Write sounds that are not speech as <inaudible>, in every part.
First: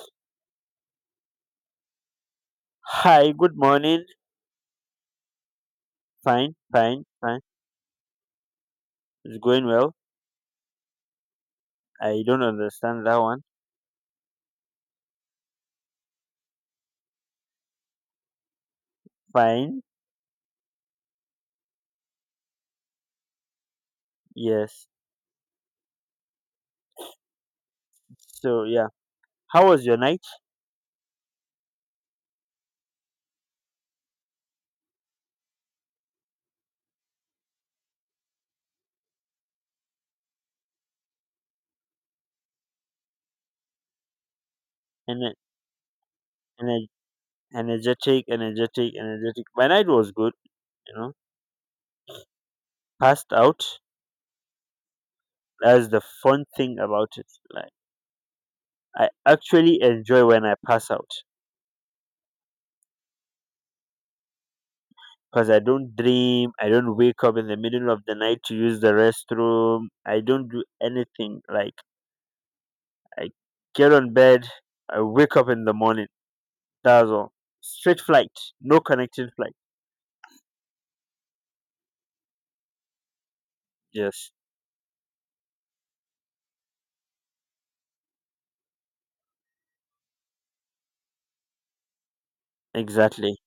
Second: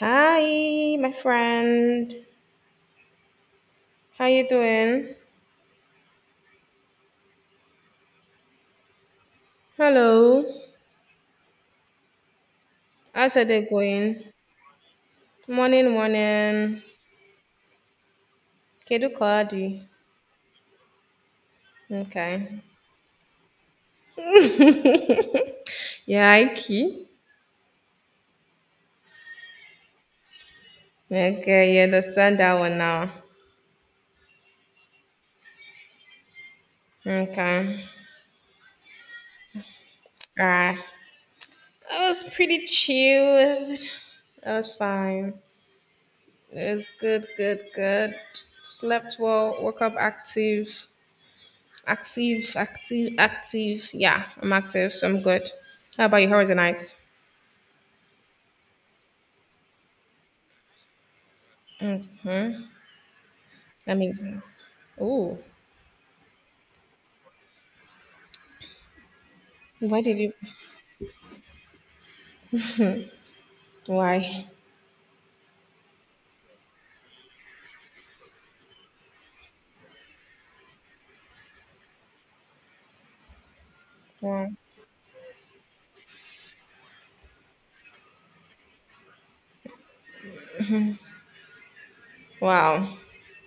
Hi, my friend. Hi, good morning. How you doing? Fine. It's going well. Hello. I don't understand that How's one. your day going? Morning, morning. Kedu ka ọ dị? Fine, Okay. yes. Yeah, Iki. So yeah, how was your night? Okay, you understand that one now. Okay. Alright. I was pretty chilled. That was fine. Ener- It was ener- good, good, good. Slept energetic. well, My woke night up was good. active. You know, Active, active, passed out. active. Yeah, I'm active, so I'm good. That's the How about you? How fun was your thing night? about it. Like I actually enjoy when I pass out Mm-hmm. That makes sense. Ooh, because I don't dream. I don't wake up in the middle of the night to use the restroom. why did I you? don't do anything. Like I get on Why? bed. I wake up in the morning. That's all. Straight flight, no connecting flight. Yes, Wow. Wow. exactly.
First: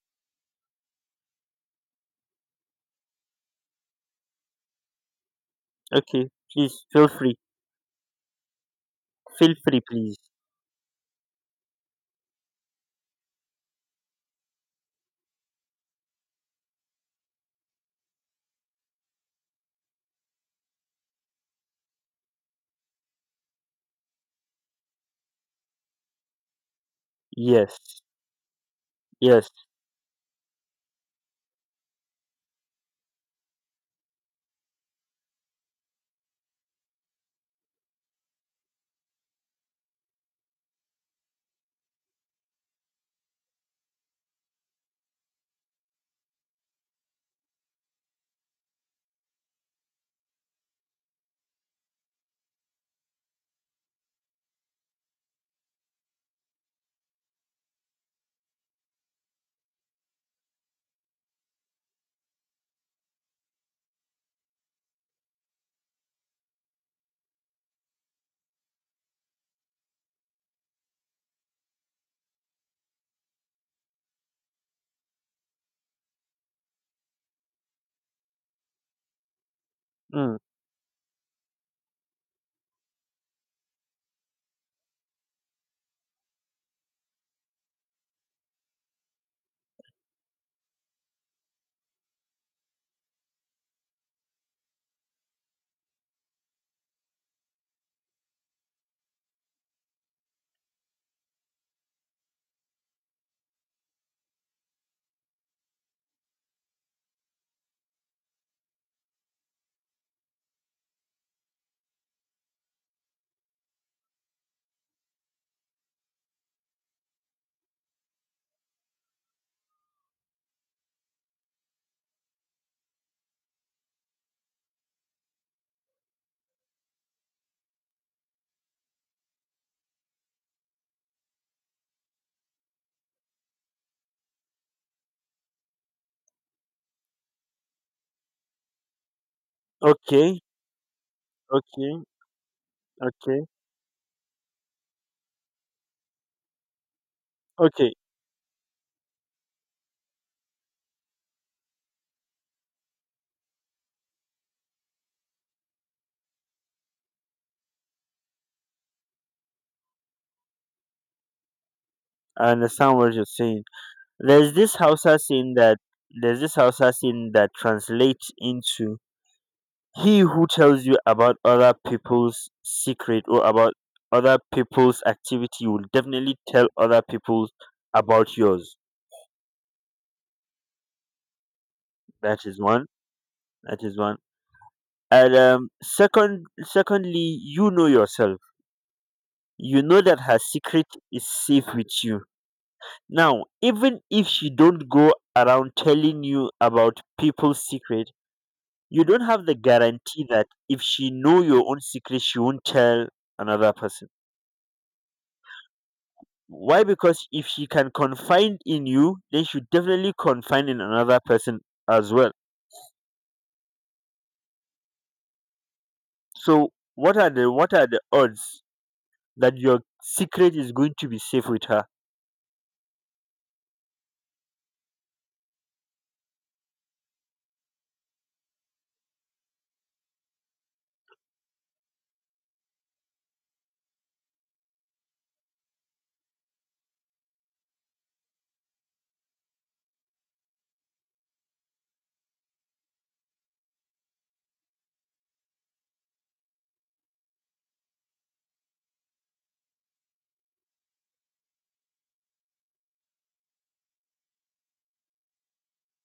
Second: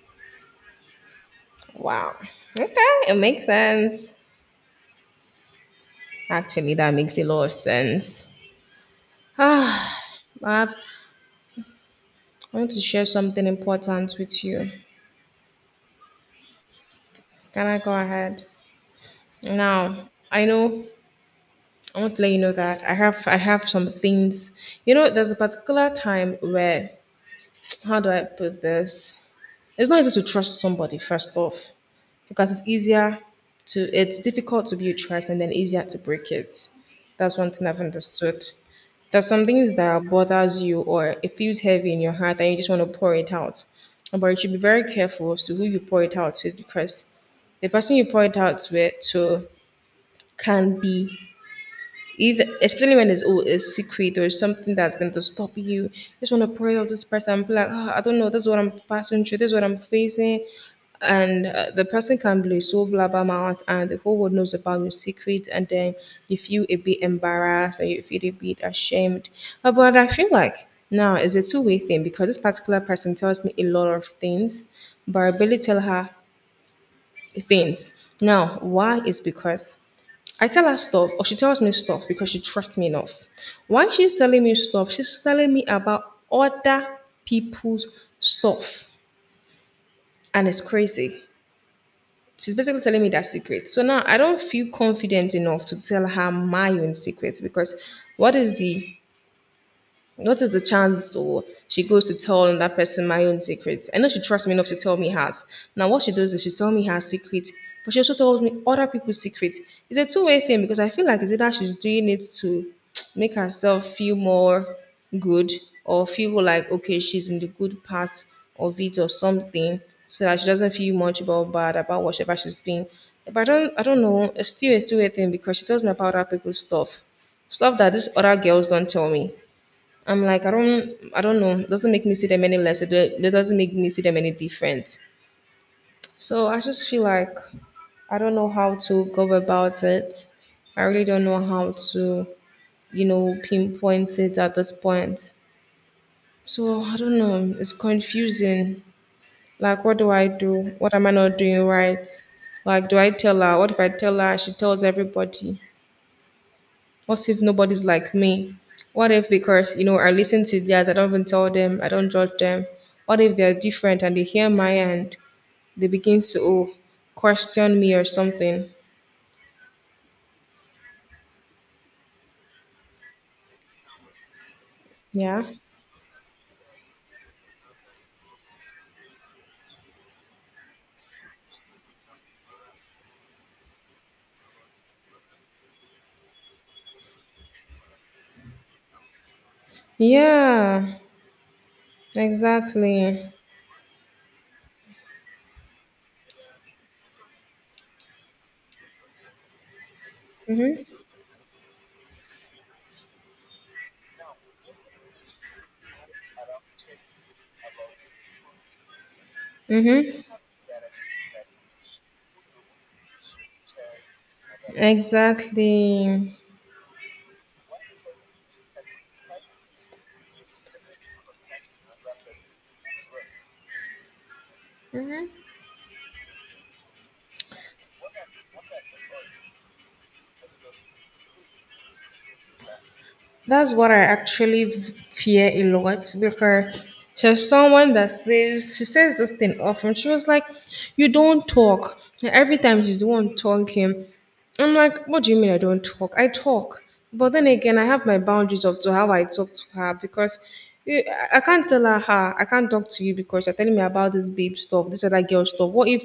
Wow. Okay, it makes sense. Okay, Actually, please that feel makes a free. lot of sense. <sighs> Feel free, Ah, please. Bob, I want to share something important with you. Can I go ahead? Now, I know I want to let you know that I have some things. You know, there's a particular time where Yes, <tsk> how do I put this? yes. It's not easy to trust somebody first off because it's difficult to build trust and then easier to break it. That's one thing I've understood. There's some things that bothers you or it feels heavy in your heart and you just want to pour it out. But you should be very careful as to who you pour it out to because the person you pour it out with to can be even especially when it's oh, a secret or something that's been to stop you, just want to pray of this person and be like, oh, I don't know, this is what I'm passing through, this is what I'm facing. And the person can be so blabbermouth, and the whole world knows about your secret, and then you feel a bit embarrassed or you feel a bit ashamed. But I feel like now it's a two-way thing because this particular person tells me a lot of things, but I barely tell her things. Now, why is because Mm. I tell her stuff or she tells me stuff because she trusts me enough. Why she's telling me stuff, she's telling me about other people's stuff. And it's crazy. She's basically telling me that secret. So now I don't feel confident enough to tell her my own secret because what is the what is the chance or she goes to tell that person my own secret? I know she trusts me enough to tell me hers. Now what she does is she tell me her secret, but she also told me other people's secret. It's a two-way thing because I feel like it's either she's doing it to make herself feel more good or feel like okay she's in the good part of it or something so that she doesn't feel much about bad about whatever she's doing. But I don't know, it's still a two-way thing because she tells me about other people's stuff stuff that these other girls don't tell me. I'm like, I don't know. It doesn't make me see them any less. It doesn't make me see them any different. So I just feel like I don't know how to go about it. Okay, I really don't know how okay, to, okay, pinpoint it at this point. So I don't know. It's okay. confusing. Like, what do I do? What am I not doing right? Like, do I tell her? What if I tell her? She tells everybody. What if nobody's like me? What if because you know I listen to theirs, I don't even tell them, I don't judge I them. understand what What you're if they're saying. different and they hear There's my this and Hausa saying that they begin to there's this oh Hausa saying that question me or translates something? into he who tells you about other people's secret or about other people's Yeah. activity will definitely tell other people about yours. That is one. That is one. And second, secondly, you know yourself. You know that her secret Yeah. is safe with you. Exactly. Now, even if she don't go around telling you about people's secret, you don't have the guarantee that if she know your own secret, she won't tell another person. Why? Because if she can confide in you, then she definitely Mm-hmm. confide in another person as well. Exactly. So, what are the odds that your secret is going to be safe with her? That's what I actually fear a lot because she's someone that says she says this thing often. She was like, "You don't talk." And every time she's the one talking, I'm like, "What do you mean I don't talk? I talk." But then again, I have my boundaries of to how I talk to her because I can't tell her, I can't talk to you because you're telling me about this babe stuff, this other girl stuff. What if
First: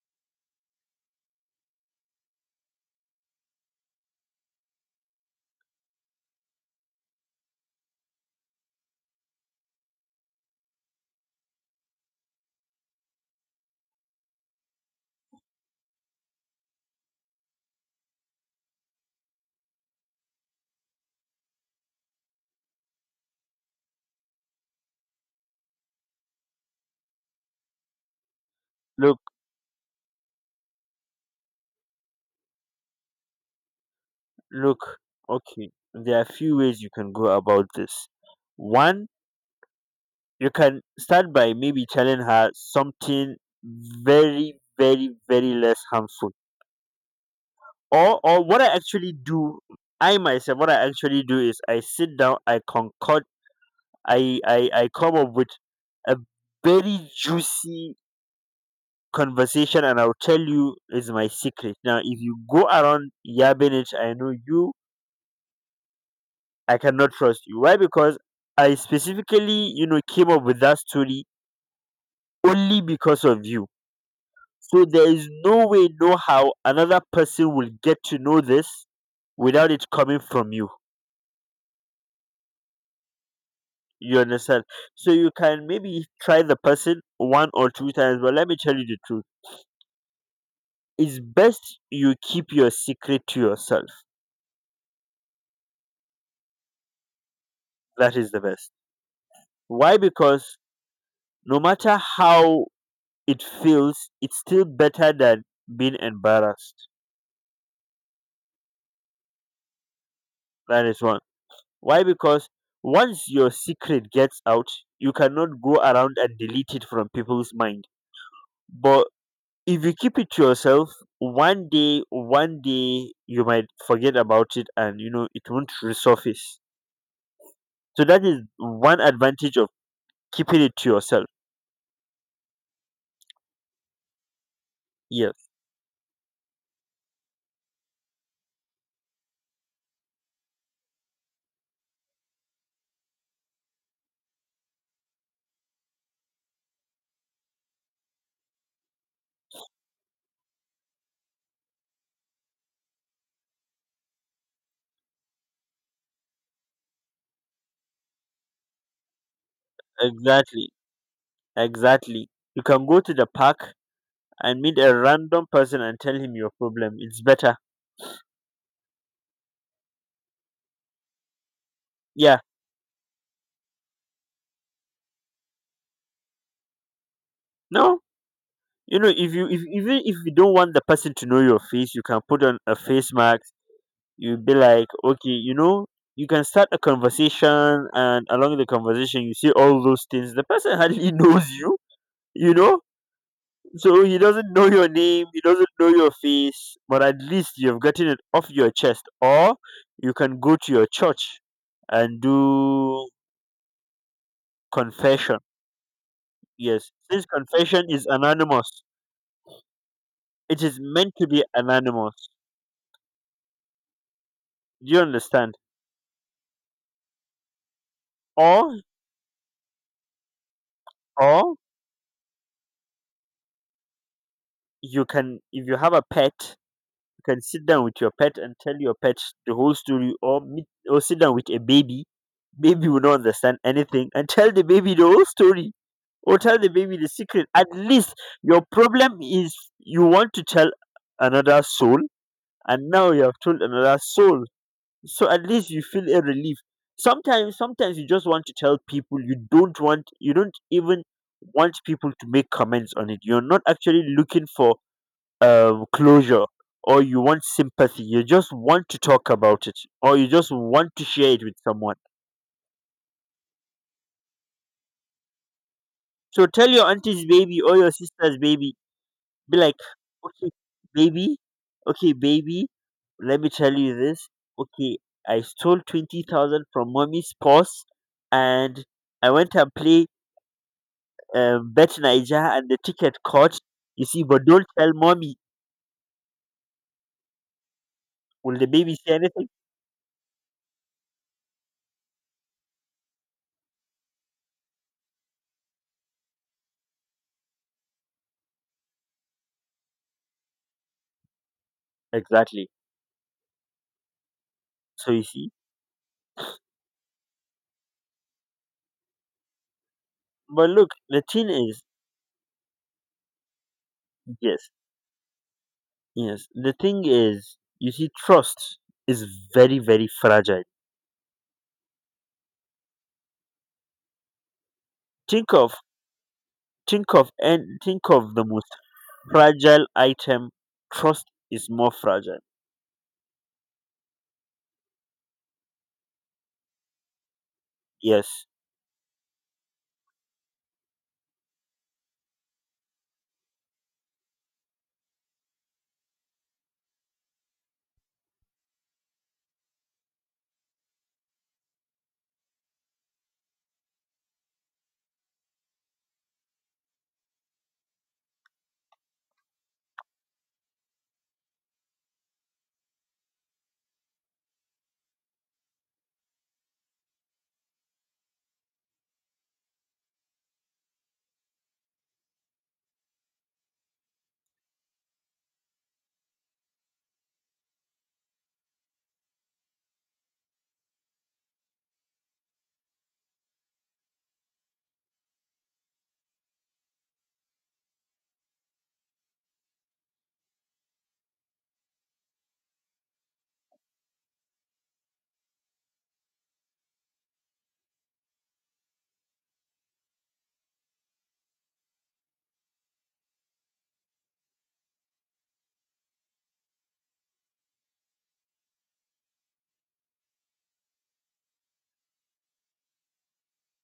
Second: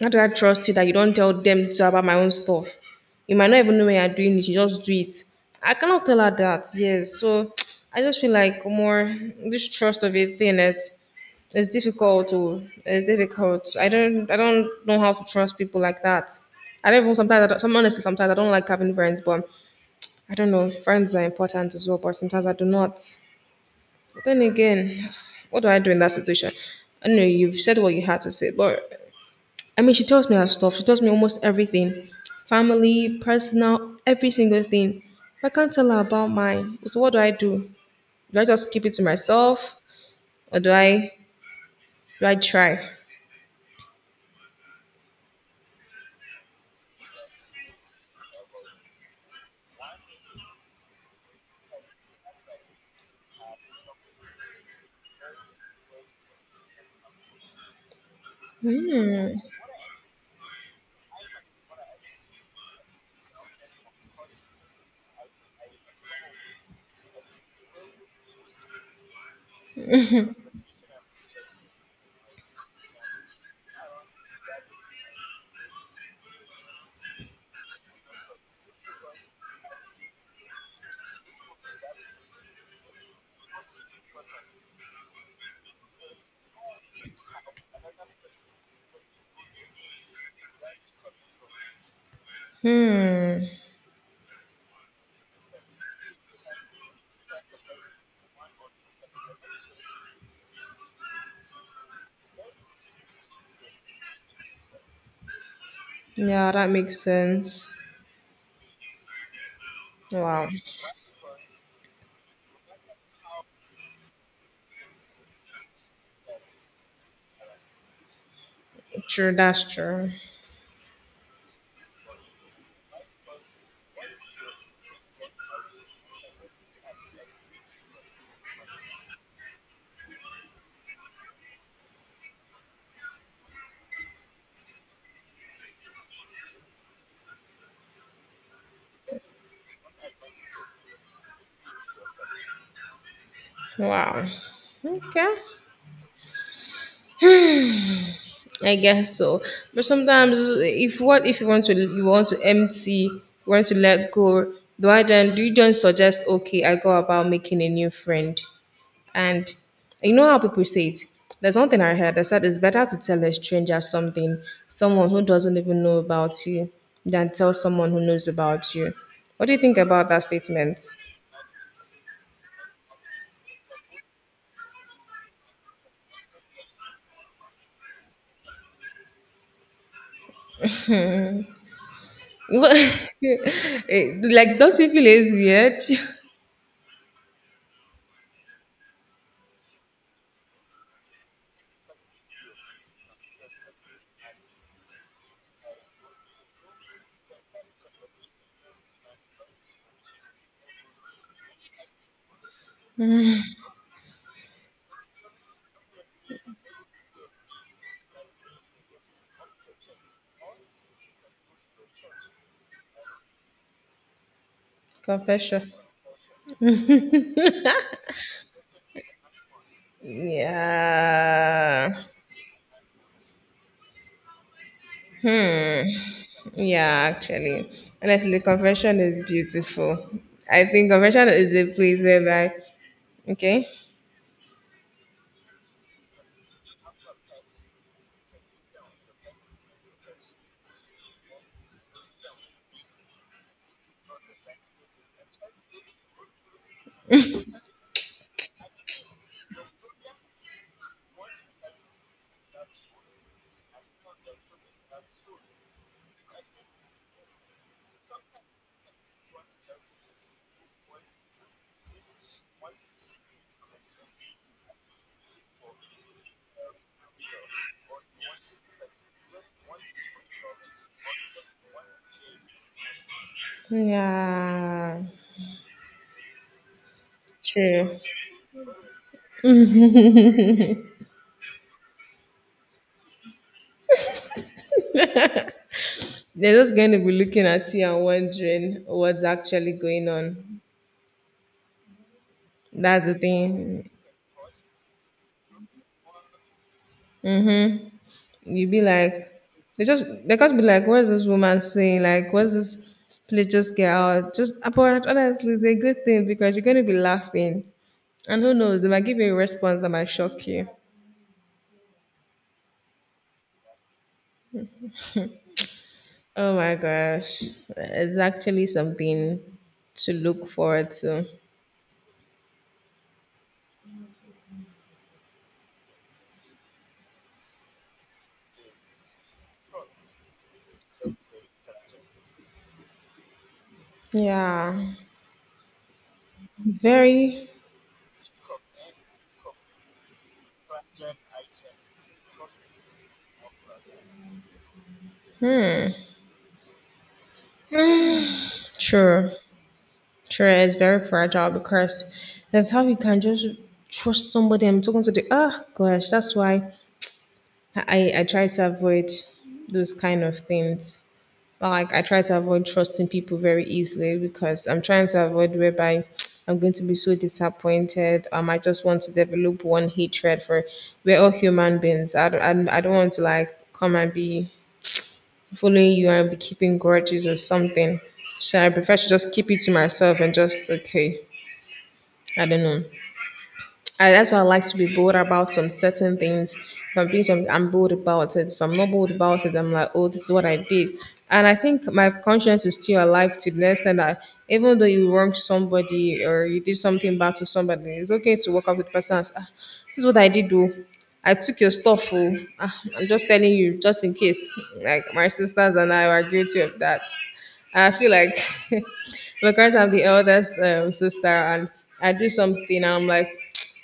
how do I trust you that you don't tell them to about my own stuff? You might not even know when you're doing it, you just do it. I cannot tell her that, yes. So <tsk> I just feel like more this trust of it in it is difficult to it's difficult. I don't know how to trust people like that. I don't even sometimes I don't, some honestly sometimes I don't like having friends, but I don't know. Friends are important as well, but sometimes I do not. But then again, <sighs> what do I do in that situation? I know you've said what you had to say, but Look I mean, she tells me her stuff. She tells me almost everything family, personal, every single Look, thing. But I okay, can't tell her there are about few mine. ways you So, can what do go I about do? this. Do I just keep it to One, myself you or can start by maybe telling do I her try? something very less harmful. Or what I actually do, I myself, what I actually do is I sit down, I concoct, I come up with a very juicy conversation, and I'll tell you is my secret. Now, if you go around yabbing it, I cannot trust you. Why? Because I specifically, you know, came up with that story only because of you. So there is no way, no how another person will get to know this without it coming from you. You understand? So you can maybe try the person one or two times, but let me tell you the truth. It's best you keep your secret to Hmm. yourself. That is the best. Why? Because no matter how it feels, it's still better than being Yeah, that embarrassed. makes sense. Wow. That is one. Why? Because once your secret gets out, you cannot go around and delete it from people's mind. But True, that's if you true. keep it to yourself, one day you might forget about it and you know it won't resurface. So that is one advantage of keeping it to yourself. Yes, Wow. Okay. I guess so. But sometimes if what if you want to empty, you want to let go, do I then do you then suggest okay, I go about making a new friend? And you know how people exactly. say it. There's one thing I heard that Exactly. said it's You better can to go to tell the a park stranger something, and meet a someone who random doesn't person even and know tell about him your you, problem. It's than tell better. someone who knows about you. What do you think about that statement? Yeah. No, you know, if you, if even if you don't want the person to know your face, you can put on a face <laughs> mask. Eh, You be like, don't like, you feel okay, it's you weird? know, you can start a conversation, and along the conversation, you see all those things. The person hardly <laughs> knows you, you know. So he doesn't know your name, he doesn't know your face, but at least you've gotten it off your chest. Or you can go to your church and do confession. Yes, since confession is anonymous, it is meant to be anonymous. Do you <laughs> understand? Confession. Or or Yeah, you can, if you have a pet, you yeah, can sit actually. down with your pet Honestly, and tell your confession pet is the whole beautiful. story. Or I meet, think or sit confession down with is a a place baby. whereby, Baby will not understand okay? anything, and tell the baby the whole story or tell the baby the secret. At least your problem is you want to tell another soul, and now you have told another soul, so at least you feel a relief. Sometimes you just want to tell people. You don't want, you don't even want people to make comments on it. You're not actually looking for closure, or you want sympathy. You just want to talk about it, or you just want to share it with someone. So tell your auntie's baby or your sister's baby. Be like, okay, baby, okay, baby, let me tell you this. Okay, Yeah, I stole 20,000 from mommy's purse, true. and I went and play bet Niger, and the ticket caught. You see, but don't tell mommy. They're just going to be looking at you and Will the wondering baby say what's anything? actually going on. That's the thing. You be like, they just they got to be like, what's this woman saying? Like, what's Exactly. this? Please just get out. Just but So you see, honestly, it's a good thing because you're going to be laughing, and who knows, they might give you a response that might shock you. but look, the thing is, yes, yes. Oh The my thing gosh, is, you see, it's actually trust is something very to look fragile. forward to. Think of, and think of the most fragile item. Trust is more fragile. Yeah, very Yes. true. Sure, it's very fragile because that's how you can just trust somebody. I'm talking to the oh gosh, that's why I try to avoid those kind of things. Like I try to avoid trusting people very easily because I'm trying to avoid whereby I'm going to be so disappointed. I just want to develop one hatred for we're all human beings. I don't want to like come and be following you and be keeping grudges or something. So I prefer to just keep it to myself and just okay. I don't know. That's why I like to be bold about some certain things. If I'm being something, I'm bold about it. If I'm not bold about it, I'm like, oh, this is what I did. And I think my conscience is still alive to the extent that even though you wronged somebody or you did something bad to somebody, it's okay to walk up with the person and say, ah, this is what I did, though. I took your stuff. Oh. Ah, I'm just telling you, just in case. Like, my sisters and I were guilty of that. I feel like <laughs> because I'm the eldest sister and I do something and I'm like,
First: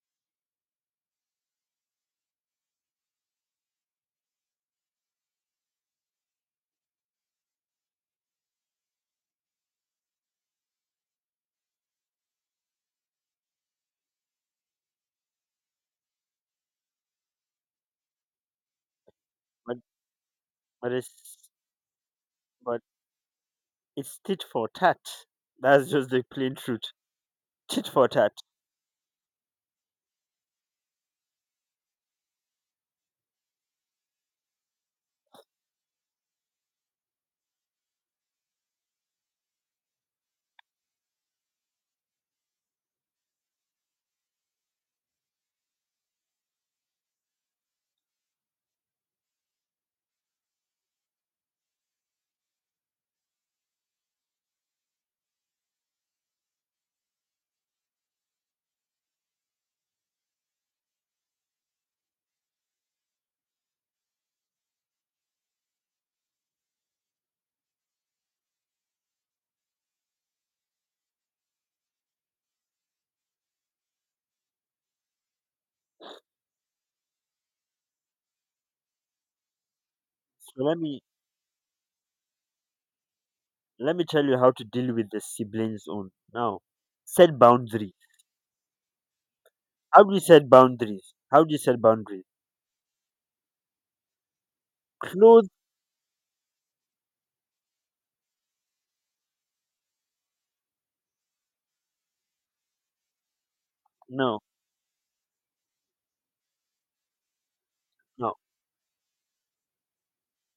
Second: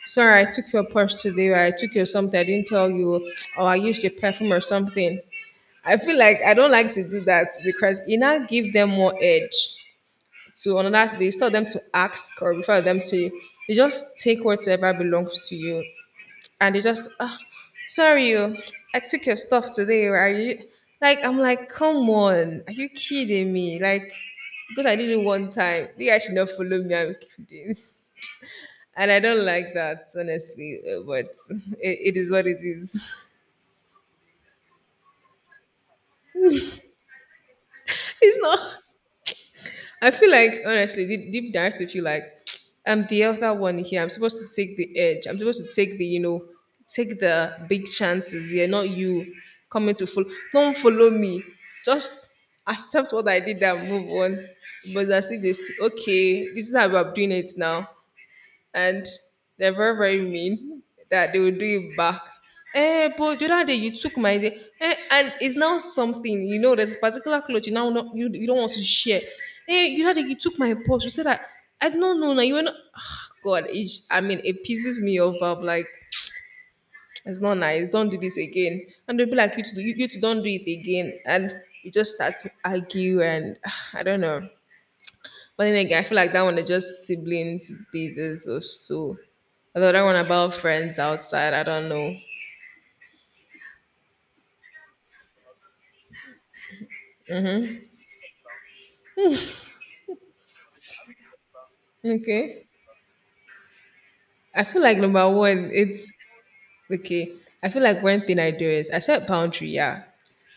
sorry, I took your purse today or I took your something, I didn't tell you, or I used your perfume or something. I feel like I don't like to do that because it now give them more edge to another. They tell them to ask or refer them to. You just take whatever belongs to you and they just ah sorry you I took your stuff but today oh, are you but like it's, I'm like come on are but you kidding me like it's tit for because I tat. did it one time That's just you guys the should not plain follow truth. me I'm kidding Tit for tat. and I don't like that honestly but <laughs> it is what it is <laughs> it's not I feel like honestly, deep, deep down, I still feel like <tsk> I'm the other one here. I'm supposed to take the edge. I'm supposed to take the you know, take the big chances. Yeah, not you coming to follow. Don't follow me. Just accept what I did and move on. But I see this. Okay, this is how I'm doing it now and they're very very mean that they will do it back. Eh, but the other day you took my day, eh, and it's now something you know. There's a particular clothes you now not, you don't want to share. Eh, the other day you took my purse. You said that I don't know now. You were not. Ah, God, I mean, it pisses me off. I'm like, it's not nice. Don't do this again. And they'll be like, you two don't do So let it me again. And you just start to argue, and let I me don't tell you know. how to deal with the But siblings then again, I own feel like that one now. is just Set siblings boundaries. basis or so. The How other do one you set about friends boundaries? Outside, I don't know. Clothes. Okay. no I feel like number one, it's okay. I feel like one no thing I do is I set boundary, yeah.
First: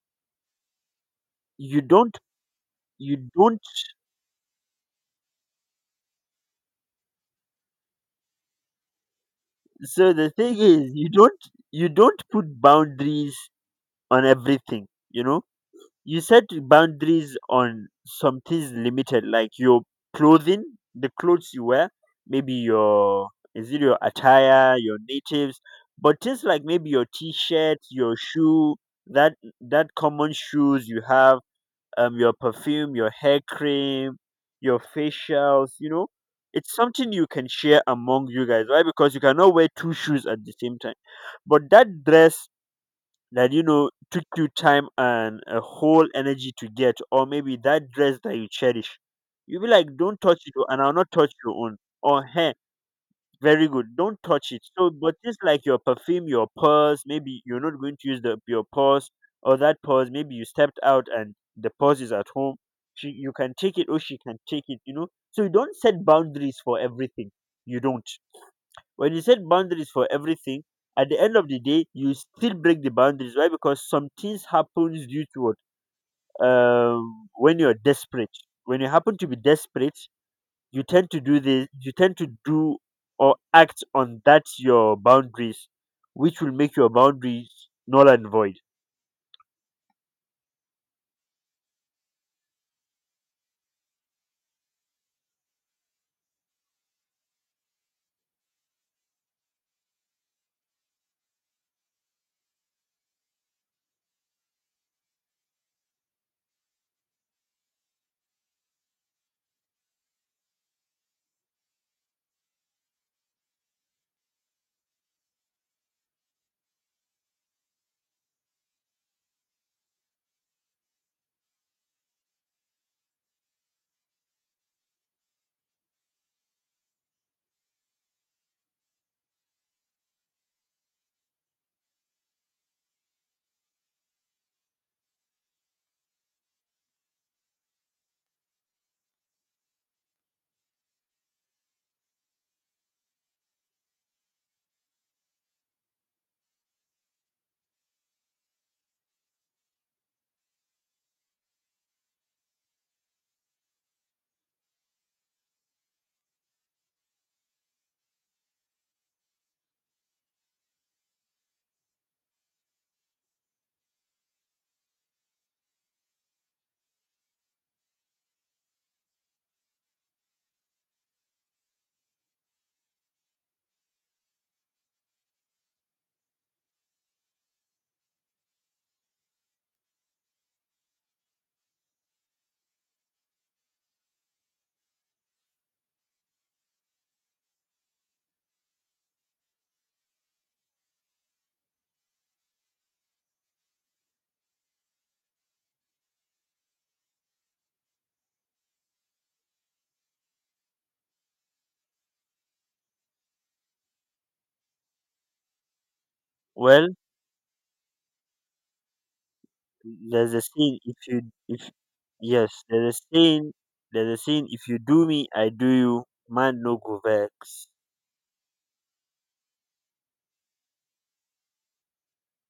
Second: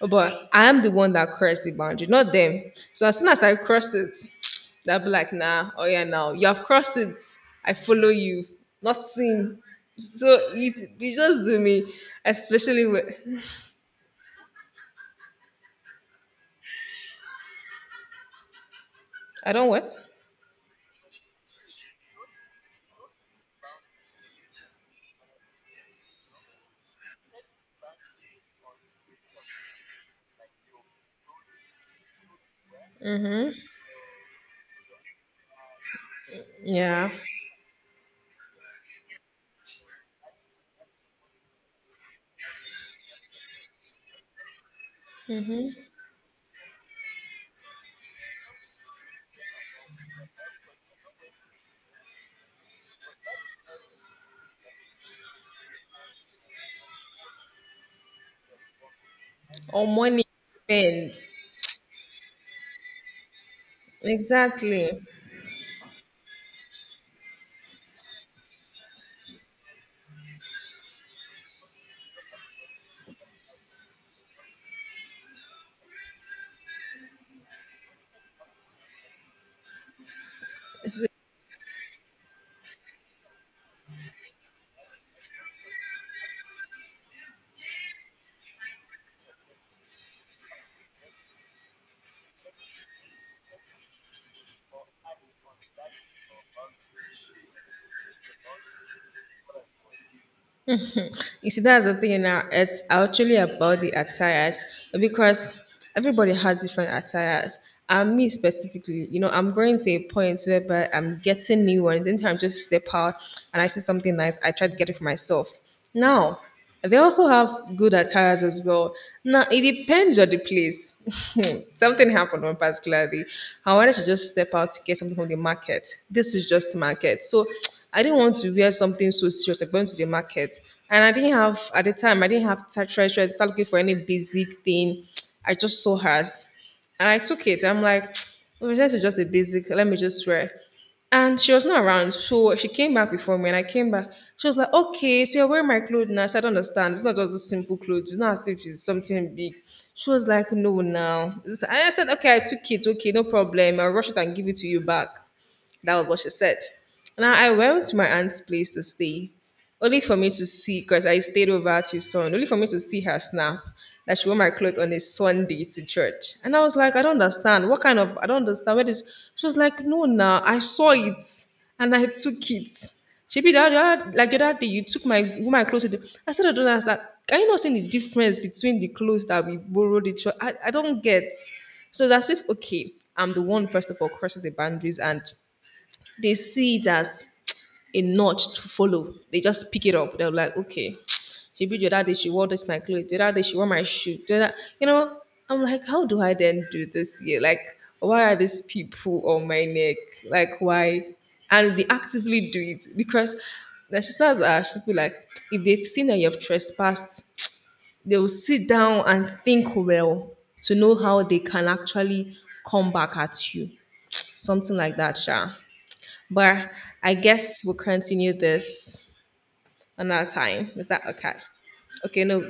But I am the one that crossed the you boundary, don't not them. So you as soon as I don't cross it, <tsk> they'll be like, nah, oh yeah, now you have crossed it. I follow you. Nothing. So So the thing is, it you you don't just do me, you don't put especially boundaries with on everything, you know. You set boundaries on some things limited, I like don't your what? clothing, the clothes you wear, maybe your, is it your attire, your natives? But things like maybe your t-shirt, your shoe, that that common shoes you have, your perfume, your hair cream, your facials, you know, it's Yeah. something you can share among you guys. Why? Because you cannot wear two shoes at the same time. But that dress that you know took you time and a whole energy to get, or maybe that dress that you cherish, you'll be like, don't touch it, oh, and I'll not touch your own. Or hey, very good, don't touch it. So, but things like your perfume, your purse, maybe you're not going to use the your purse or that Or purse. money to Maybe you stepped out spend. and the purse is at home. She, you can take it, or she can take it. Exactly. You know, so you don't set boundaries for everything. You don't. When you set boundaries for everything, at the end of the day, you still break the boundaries. Why? Because some things happens due to what, when you're desperate. When you happen to be desperate, you It's- like, tend to do this. You tend to do or act on that your boundaries, which will make your boundaries null and void. you see, that's the thing now. It's actually about the attires because everybody has different attires. And me specifically, you know, I'm going to a point whereby I'm getting new ones. Anytime I just step out and I see something nice, I try to get it for myself. Now, they also have good attires as well. Now it depends on the place. <laughs> Something happened one particular day. I wanted to just step out to get something from the market. This is just market, so <tsk> I didn't want to wear something so serious. I went to the market, and I didn't have at the time. I didn't have to try to start looking for any basic thing. I just saw hers, and I took it. I'm like, <tsk> oh, this is just a basic. Let me just wear. It. And she was not around. So she came back before me and I came back. She was like, okay, so you're wearing my clothes now. I said, I don't understand. It's not just a simple clothes. It's not as if it's something big. She was like, no, now. And I said, okay, I took it. Okay, no problem. I'll rush it and give it to you back. That was what she said. Now I went to my aunt's place to stay. Only for me to see, because I stayed over at your son, only for me to see her snap that she wore my clothes on a Sunday to church. And I was like, I don't understand. What kind of, I don't understand where this. She was like, no, nah, I saw it and I took it. She be the other, like the other day, you took my, wore my clothes. To the-" I said, I don't understand. Can you not see the difference between the clothes that we borrowed the church? I don't get. So that's if, okay, I'm the one, first of all, crossing the boundaries and they see it as a notch to follow. They just pick it up. They're like, okay, <tsk> she be the other day she wore this my clothes. The other day she wore my shoe. The other, you know, I'm like, how do I then do this here? Like, why are these people on my neck? Like, why? And they actively do it because the sisters are should be like, if they've seen that you've Well, trespassed, they will sit down and think well there's a to saying: if know you how they can if actually yes, come there's a back saying. at you. There's a saying: if Something you like do that, me, Sha. I do you. Man But no go I guess vex. we'll continue this another time. Is that okay? Okay, no,